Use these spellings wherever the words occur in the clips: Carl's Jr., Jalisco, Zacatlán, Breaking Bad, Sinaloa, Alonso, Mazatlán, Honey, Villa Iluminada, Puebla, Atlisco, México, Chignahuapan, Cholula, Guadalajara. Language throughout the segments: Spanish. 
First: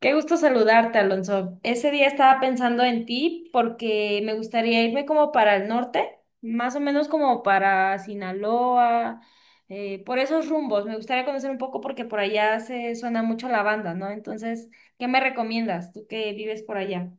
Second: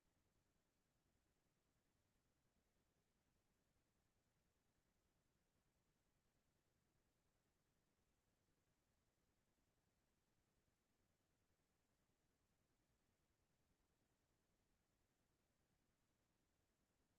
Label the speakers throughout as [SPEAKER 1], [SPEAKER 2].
[SPEAKER 1] Qué gusto saludarte, Alonso. Ese día estaba pensando en ti porque me gustaría irme como para el norte, más o menos como para Sinaloa, por esos rumbos. Me gustaría conocer un poco porque por allá se suena mucho la banda, ¿no? Entonces, ¿qué me recomiendas tú que vives por allá?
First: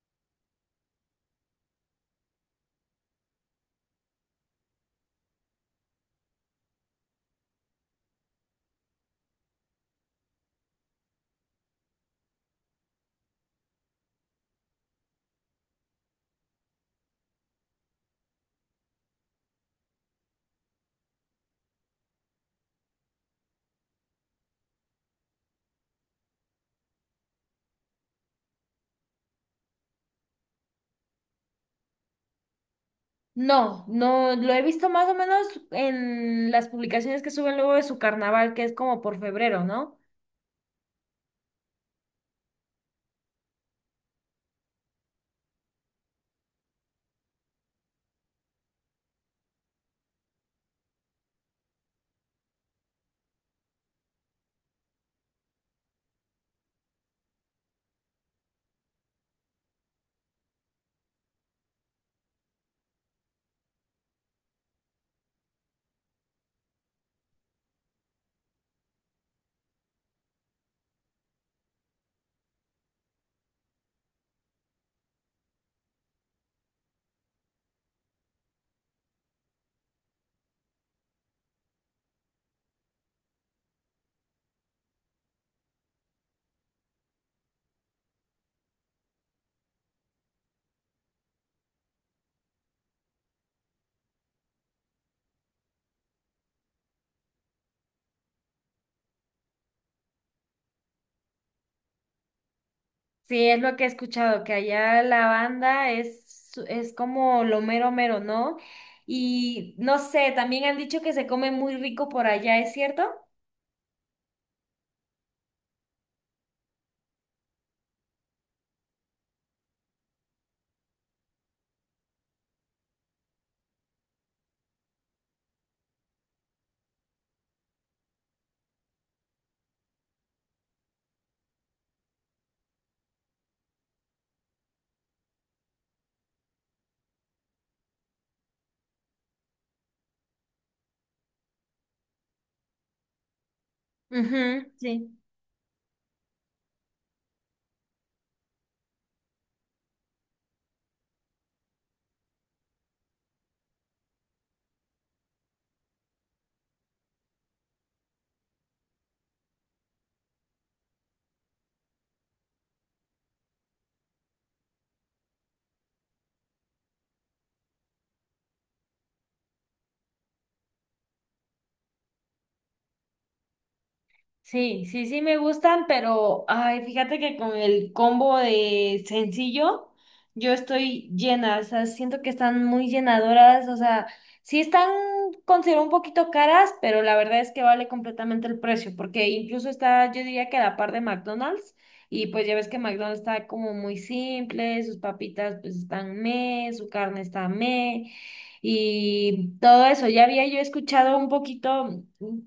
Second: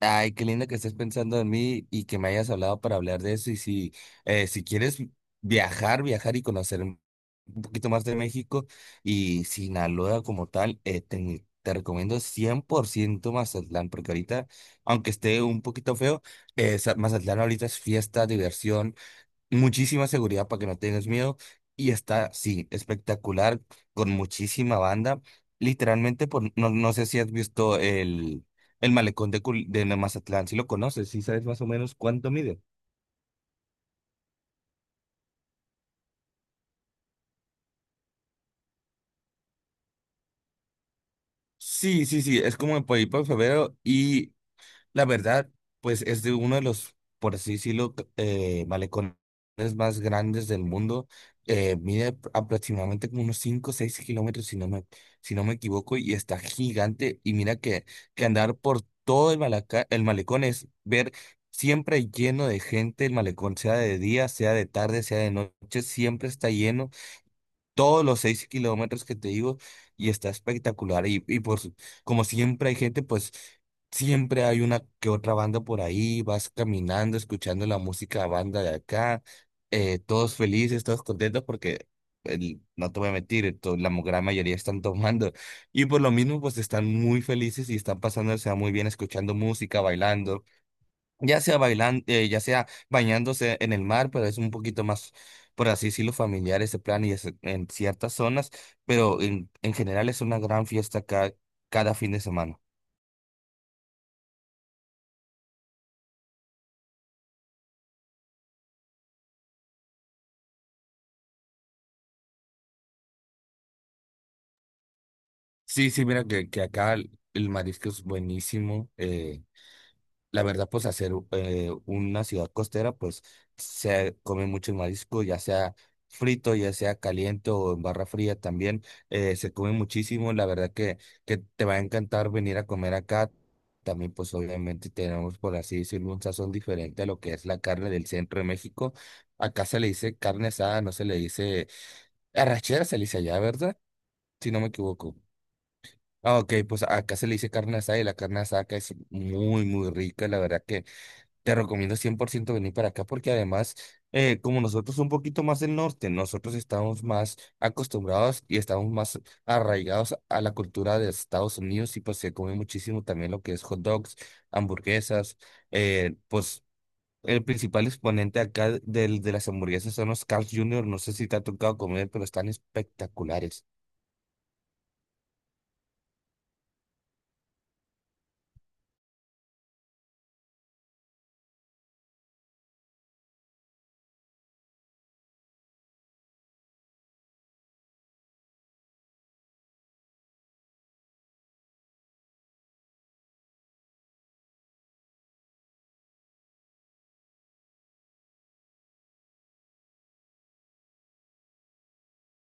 [SPEAKER 2] Ay, qué lindo que estés pensando en mí y que me hayas hablado para hablar de eso. Y si quieres viajar, viajar y conocer un poquito más de México y Sinaloa como tal, te recomiendo 100% Mazatlán, porque ahorita, aunque esté un poquito feo, Mazatlán ahorita es fiesta, diversión, muchísima seguridad para que no tengas miedo. Y está, sí, espectacular, con muchísima banda. Literalmente, no, no sé si has visto el malecón de Mazatlán, si lo conoces, si sabes más o menos cuánto mide.
[SPEAKER 1] No, no, lo he visto más o menos en las publicaciones que suben luego de su carnaval, que es como por febrero, ¿no?
[SPEAKER 2] Sí, sí, sí, es como en por ahí por febrero. Y la verdad, pues es de uno de los, por así decirlo, malecones más grandes del mundo. Mide aproximadamente como unos 5 o 6 kilómetros, si no me equivoco, y está gigante. Y mira que andar por todo el malecón es ver siempre lleno de gente. El malecón, sea de día, sea de tarde, sea de noche, siempre está lleno todos los 6 kilómetros que te digo y está espectacular. Y como siempre hay gente, pues siempre hay una que otra banda por ahí, vas caminando, escuchando la música banda de acá, todos felices, todos contentos porque no te voy a mentir, gran mayoría están tomando y por lo mismo pues están muy felices y están pasándose muy bien escuchando música, bailando. Ya sea bailando, ya sea bañándose en el mar, pero es un poquito más, por así decirlo, familiar ese plan y es en ciertas zonas, pero en general es una gran fiesta cada fin de semana.
[SPEAKER 1] Sí, es lo que he escuchado, que allá la banda es como lo mero mero, ¿no? Y no sé, también han dicho que se come muy rico por allá, ¿es cierto?
[SPEAKER 2] Sí, sí, mira que acá el marisco es buenísimo. La verdad, pues hacer una ciudad costera, pues se come mucho marisco, ya sea frito, ya sea caliente o en barra fría también, se come muchísimo. La verdad que te va a encantar venir a comer acá. También, pues obviamente tenemos, por así decirlo, un sazón diferente a lo que es la carne del centro de México. Acá se le dice carne asada, no se le dice arrachera, se le dice allá, ¿verdad? Si no me
[SPEAKER 1] Ujú,
[SPEAKER 2] equivoco.
[SPEAKER 1] sí.
[SPEAKER 2] Ah, ok, pues acá se le dice carne asada y la carne asada acá es muy, muy rica, la verdad que te recomiendo 100% venir para acá porque además, como nosotros un poquito más del norte, nosotros estamos más acostumbrados y estamos más arraigados a la cultura de Estados Unidos y pues se come muchísimo también lo que es hot dogs, hamburguesas, pues el principal exponente acá de las hamburguesas son los Carl's Jr., no sé si te ha tocado comer, pero están espectaculares.
[SPEAKER 1] Sí, sí, sí me gustan, pero ay, fíjate que con el combo de sencillo, yo estoy llena, o sea, siento que están muy llenadoras, o sea, sí están, considero un poquito caras, pero la verdad es que vale completamente el precio, porque incluso está, yo diría que a la par de McDonald's, y pues ya ves que McDonald's está como muy simple, sus papitas pues están meh, su carne está meh, y todo eso, ya había yo escuchado un poquito,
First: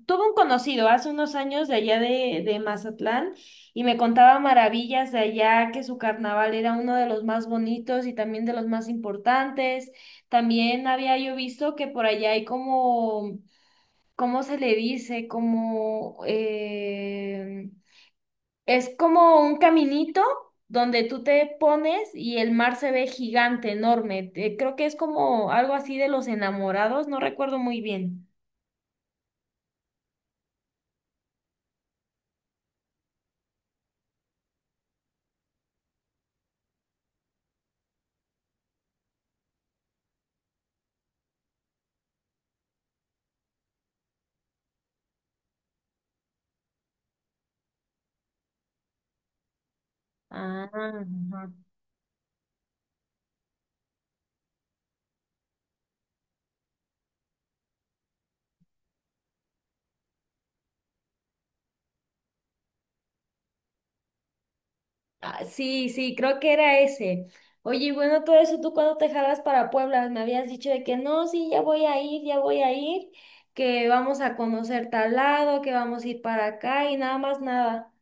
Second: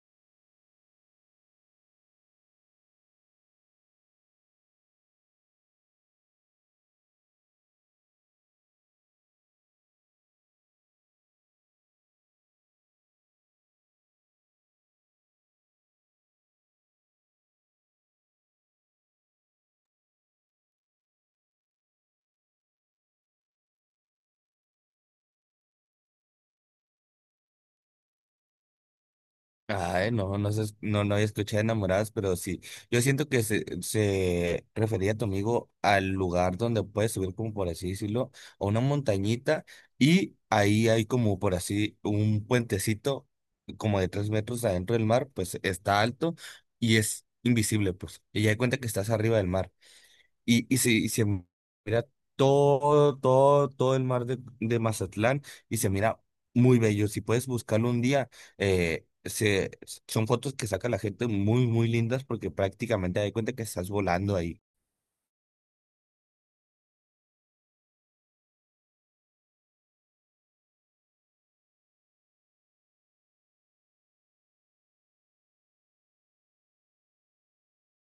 [SPEAKER 1] tuve un conocido hace unos años de allá de Mazatlán y me contaba maravillas de allá, que su carnaval era uno de los más bonitos y también de los más importantes. También había yo visto que por allá hay como, ¿cómo se le dice? Como, es como un caminito donde tú te pones y el mar se ve gigante, enorme. Creo que es como algo así de los enamorados, no recuerdo muy bien.
[SPEAKER 2] Ay, no, no, se no, no escuché enamoradas, pero sí. Yo siento que se refería a tu amigo al lugar donde puedes subir, como por así decirlo, a una montañita y ahí hay como por así un puentecito como de 3 metros adentro del mar, pues está alto y es invisible, pues. Y ya de cuenta que estás arriba del mar. Y,
[SPEAKER 1] Ah,
[SPEAKER 2] y, se, y se
[SPEAKER 1] ajá.
[SPEAKER 2] mira todo, todo, todo el mar de Mazatlán y se mira muy bello. Si puedes buscarlo un día, eh, se, son fotos que saca la gente muy, muy lindas porque prácticamente te das cuenta que estás volando ahí.
[SPEAKER 1] Ah, sí, sí, creo que era ese. Oye, y bueno, todo eso, ¿tú cuándo te jalas para Puebla? Me habías dicho de que no, sí, ya voy a ir, ya voy a ir, que vamos a conocer tal lado, que vamos a ir para acá y nada más nada.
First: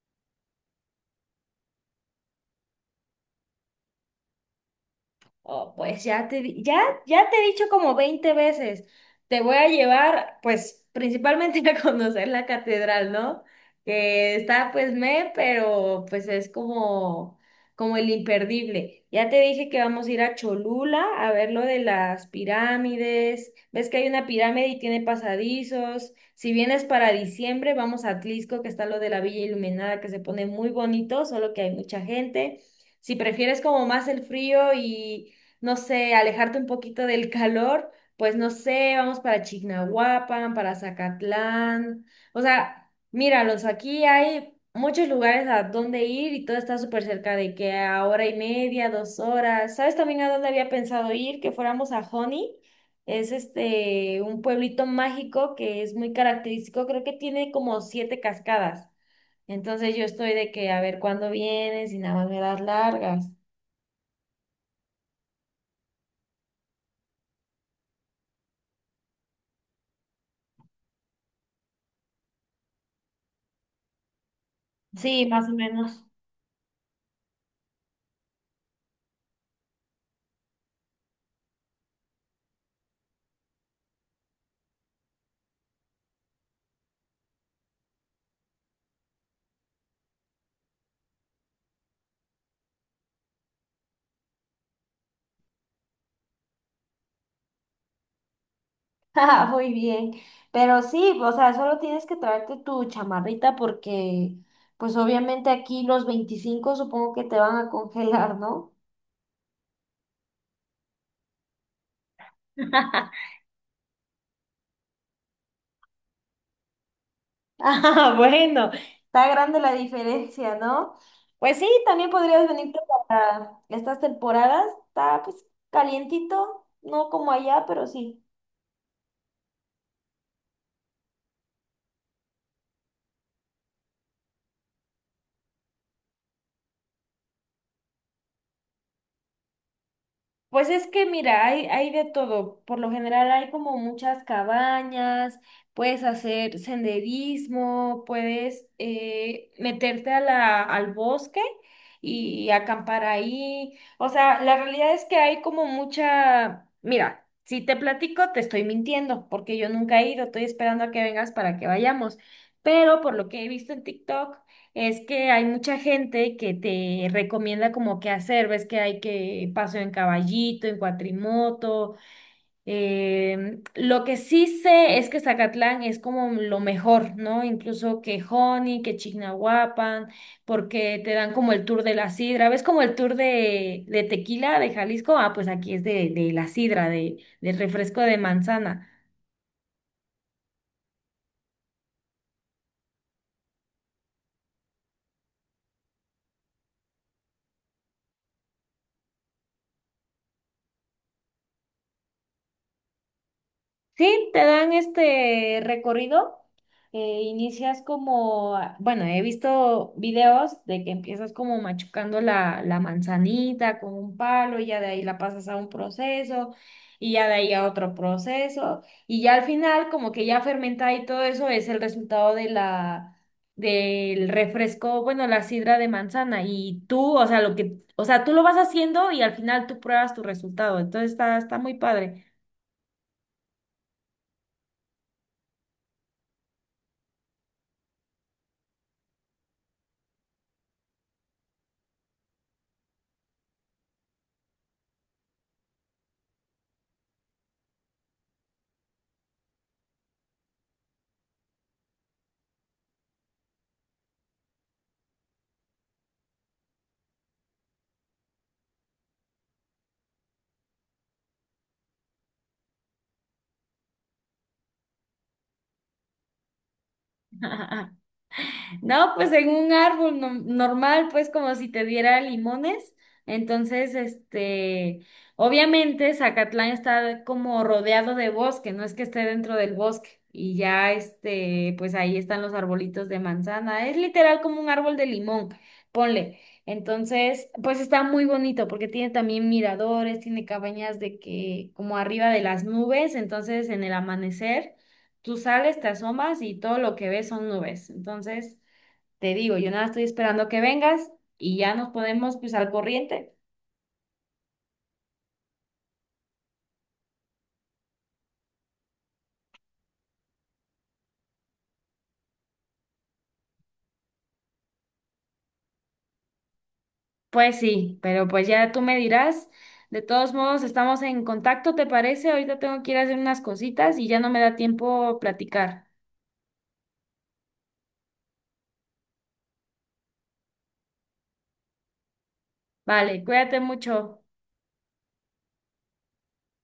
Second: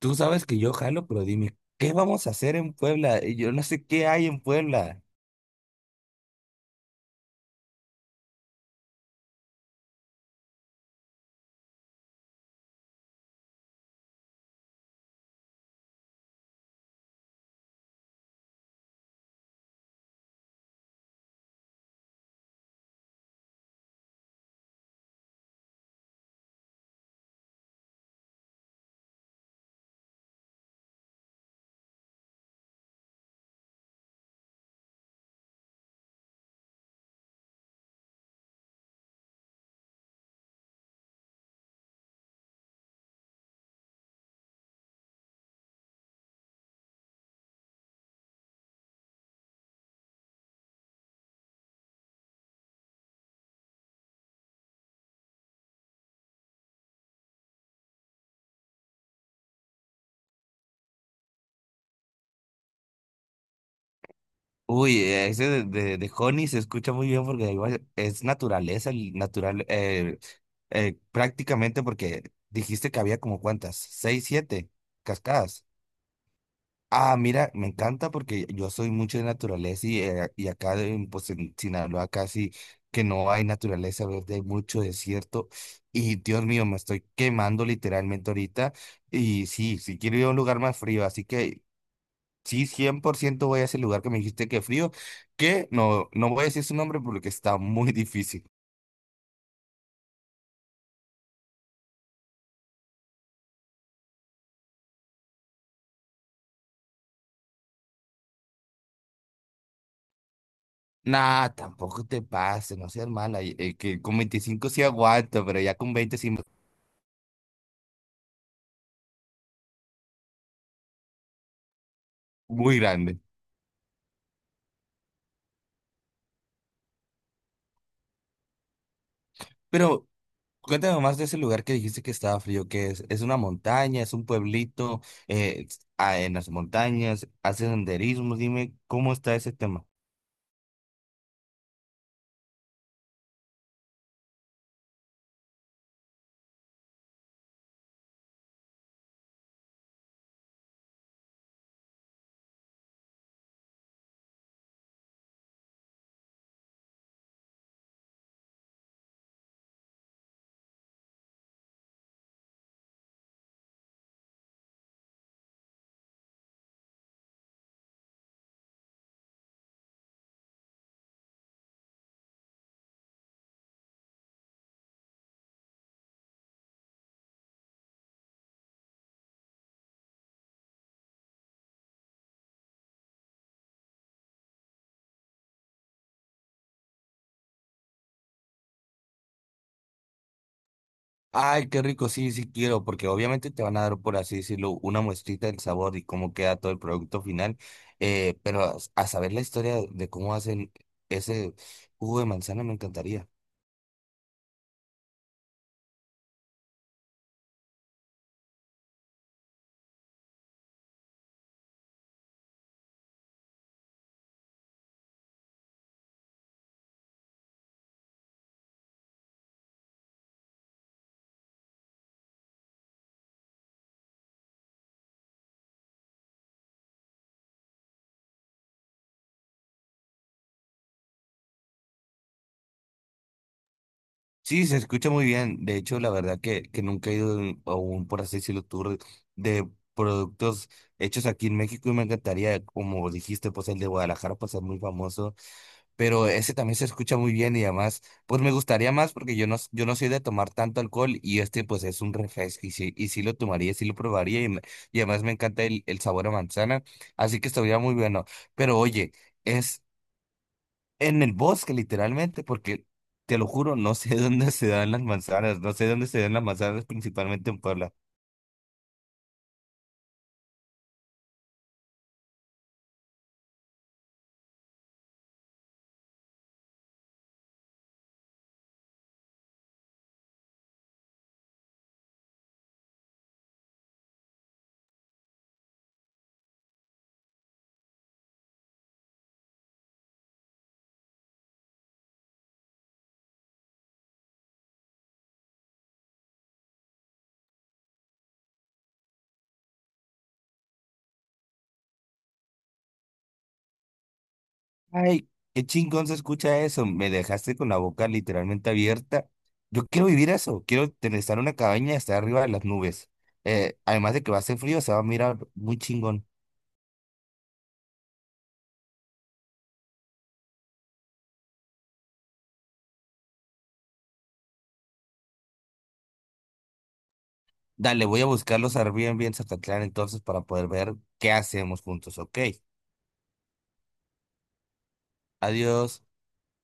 [SPEAKER 2] Tú sabes que yo jalo, pero dime, ¿qué vamos a hacer en Puebla? Y yo no sé qué hay en Puebla.
[SPEAKER 1] Oh, pues ya te, ya, ya te he dicho como 20 veces, te voy a llevar, pues, principalmente a conocer la catedral, ¿no? Que está, pues, me, pero, pues, es como, como el imperdible. Ya te dije que vamos a ir a Cholula a ver lo de las pirámides. Ves que hay una pirámide y tiene pasadizos. Si vienes para diciembre, vamos a Atlisco, que está lo de la Villa Iluminada, que se pone muy bonito, solo que hay mucha gente. Si prefieres como más el frío y no sé, alejarte un poquito del calor, pues no sé, vamos para Chignahuapan, para Zacatlán. O sea, míralos, aquí hay muchos lugares a donde ir y todo está súper cerca de que a hora y media, dos horas. ¿Sabes también a dónde había pensado ir? Que fuéramos a Honey. Es este un pueblito mágico que es muy característico, creo que tiene como 7 cascadas. Entonces yo estoy de que a ver cuándo vienes y nada más me das largas.
[SPEAKER 2] Uy, ese de Honey se escucha muy bien porque igual es naturaleza, el natural, prácticamente porque dijiste que había como cuántas, seis, siete
[SPEAKER 1] Sí, más o
[SPEAKER 2] cascadas.
[SPEAKER 1] menos.
[SPEAKER 2] Ah, mira, me encanta porque yo soy mucho de naturaleza y acá pues en Sinaloa casi que no hay naturaleza verde, hay mucho desierto y Dios mío, me estoy quemando literalmente ahorita y sí, sí quiero ir a un lugar más frío, así que sí, 100% voy a ese lugar que me dijiste que frío, que no voy a decir su nombre porque está muy difícil.
[SPEAKER 1] Ah, muy bien, pero sí, o sea, solo tienes que traerte tu chamarrita porque, pues obviamente aquí los 25 supongo que te van a congelar, ¿no?
[SPEAKER 2] Nah, tampoco te pases, no seas mala, que con 25 sí aguanto, pero ya con 20 sí,
[SPEAKER 1] Ah, bueno, está grande la diferencia, ¿no? Pues sí, también podrías venirte
[SPEAKER 2] muy grande.
[SPEAKER 1] para estas temporadas, está pues calientito, no como allá, pero sí.
[SPEAKER 2] Pero cuéntame más de ese lugar que dijiste que estaba frío, que es una montaña, es un pueblito, eh, en las montañas, hace senderismo, dime cómo está ese tema.
[SPEAKER 1] Pues es que mira, hay de todo. Por lo general hay como muchas cabañas, puedes hacer senderismo, puedes meterte a al bosque y acampar ahí. O sea, la realidad es que hay como mucha. Mira, si te platico, te estoy mintiendo, porque yo nunca he ido, estoy esperando a que vengas para que vayamos. Pero por lo que he visto en TikTok. Es que hay mucha gente que te recomienda como qué hacer, ves que hay que paso en caballito, en cuatrimoto. Lo que sí sé es que Zacatlán es como lo mejor, ¿no? Incluso que Joni, que Chignahuapan, porque te dan como el tour de la sidra, ves como el tour de tequila de Jalisco, ah, pues aquí es de la sidra, del refresco de manzana.
[SPEAKER 2] Ay, qué rico, sí, sí quiero, porque obviamente te van a dar, por así decirlo, una muestrita del sabor y cómo queda todo el producto final, pero a saber la historia de cómo hacen ese jugo de manzana me encantaría.
[SPEAKER 1] Sí, te dan este recorrido. Inicias como, ah, bueno, he visto videos de que empiezas como machucando la manzanita con un palo y ya de ahí la pasas a un proceso y ya de ahí a otro proceso y ya al final como que ya fermentada y todo eso es el resultado de la, del refresco, bueno, la sidra de manzana y tú, o sea, lo que, o sea, tú lo vas haciendo y al final tú pruebas tu resultado, entonces está, está muy padre.
[SPEAKER 2] Sí, se escucha muy bien, de hecho, la verdad que nunca he ido a un, por así decirlo, tour de productos hechos aquí en México y me encantaría, como dijiste, pues el de Guadalajara, pues es muy famoso. Pero ese también se escucha muy bien y además, pues me gustaría más porque yo no soy de tomar tanto alcohol y este pues es un refresco y sí, lo tomaría, sí lo probaría y además me encanta el sabor a manzana, así que estaría muy bueno. Pero oye, es en el bosque literalmente porque te lo juro, no sé dónde se dan las manzanas, no sé dónde se dan las manzanas principalmente en Puebla.
[SPEAKER 1] No, pues en un árbol normal, pues como si te diera limones. Entonces, este, obviamente Zacatlán está como rodeado de bosque, no es que esté dentro del bosque. Y ya, este, pues ahí están los arbolitos de manzana. Es literal como un árbol de limón, ponle. Entonces, pues está muy bonito porque tiene también miradores, tiene cabañas de que como arriba de las nubes, entonces en el amanecer tú sales, te asomas y todo lo que ves son nubes. Entonces, te digo, yo nada estoy esperando que vengas y ya nos ponemos pues al corriente.
[SPEAKER 2] Ay, qué chingón se escucha eso. Me dejaste con la boca literalmente abierta. Yo quiero vivir eso. Quiero estar en una cabaña y estar arriba de las nubes. Además de que va a hacer frío, se va a mirar muy chingón.
[SPEAKER 1] Pues sí, pero pues ya tú me dirás. De todos modos, estamos en contacto, ¿te parece? Ahorita tengo que ir a hacer unas cositas y ya no me da tiempo platicar.
[SPEAKER 2] Dale, voy a buscar los Airbnb en Zacatlán entonces para poder ver qué hacemos juntos. Ok,
[SPEAKER 1] Vale, cuídate mucho.
[SPEAKER 2] adiós.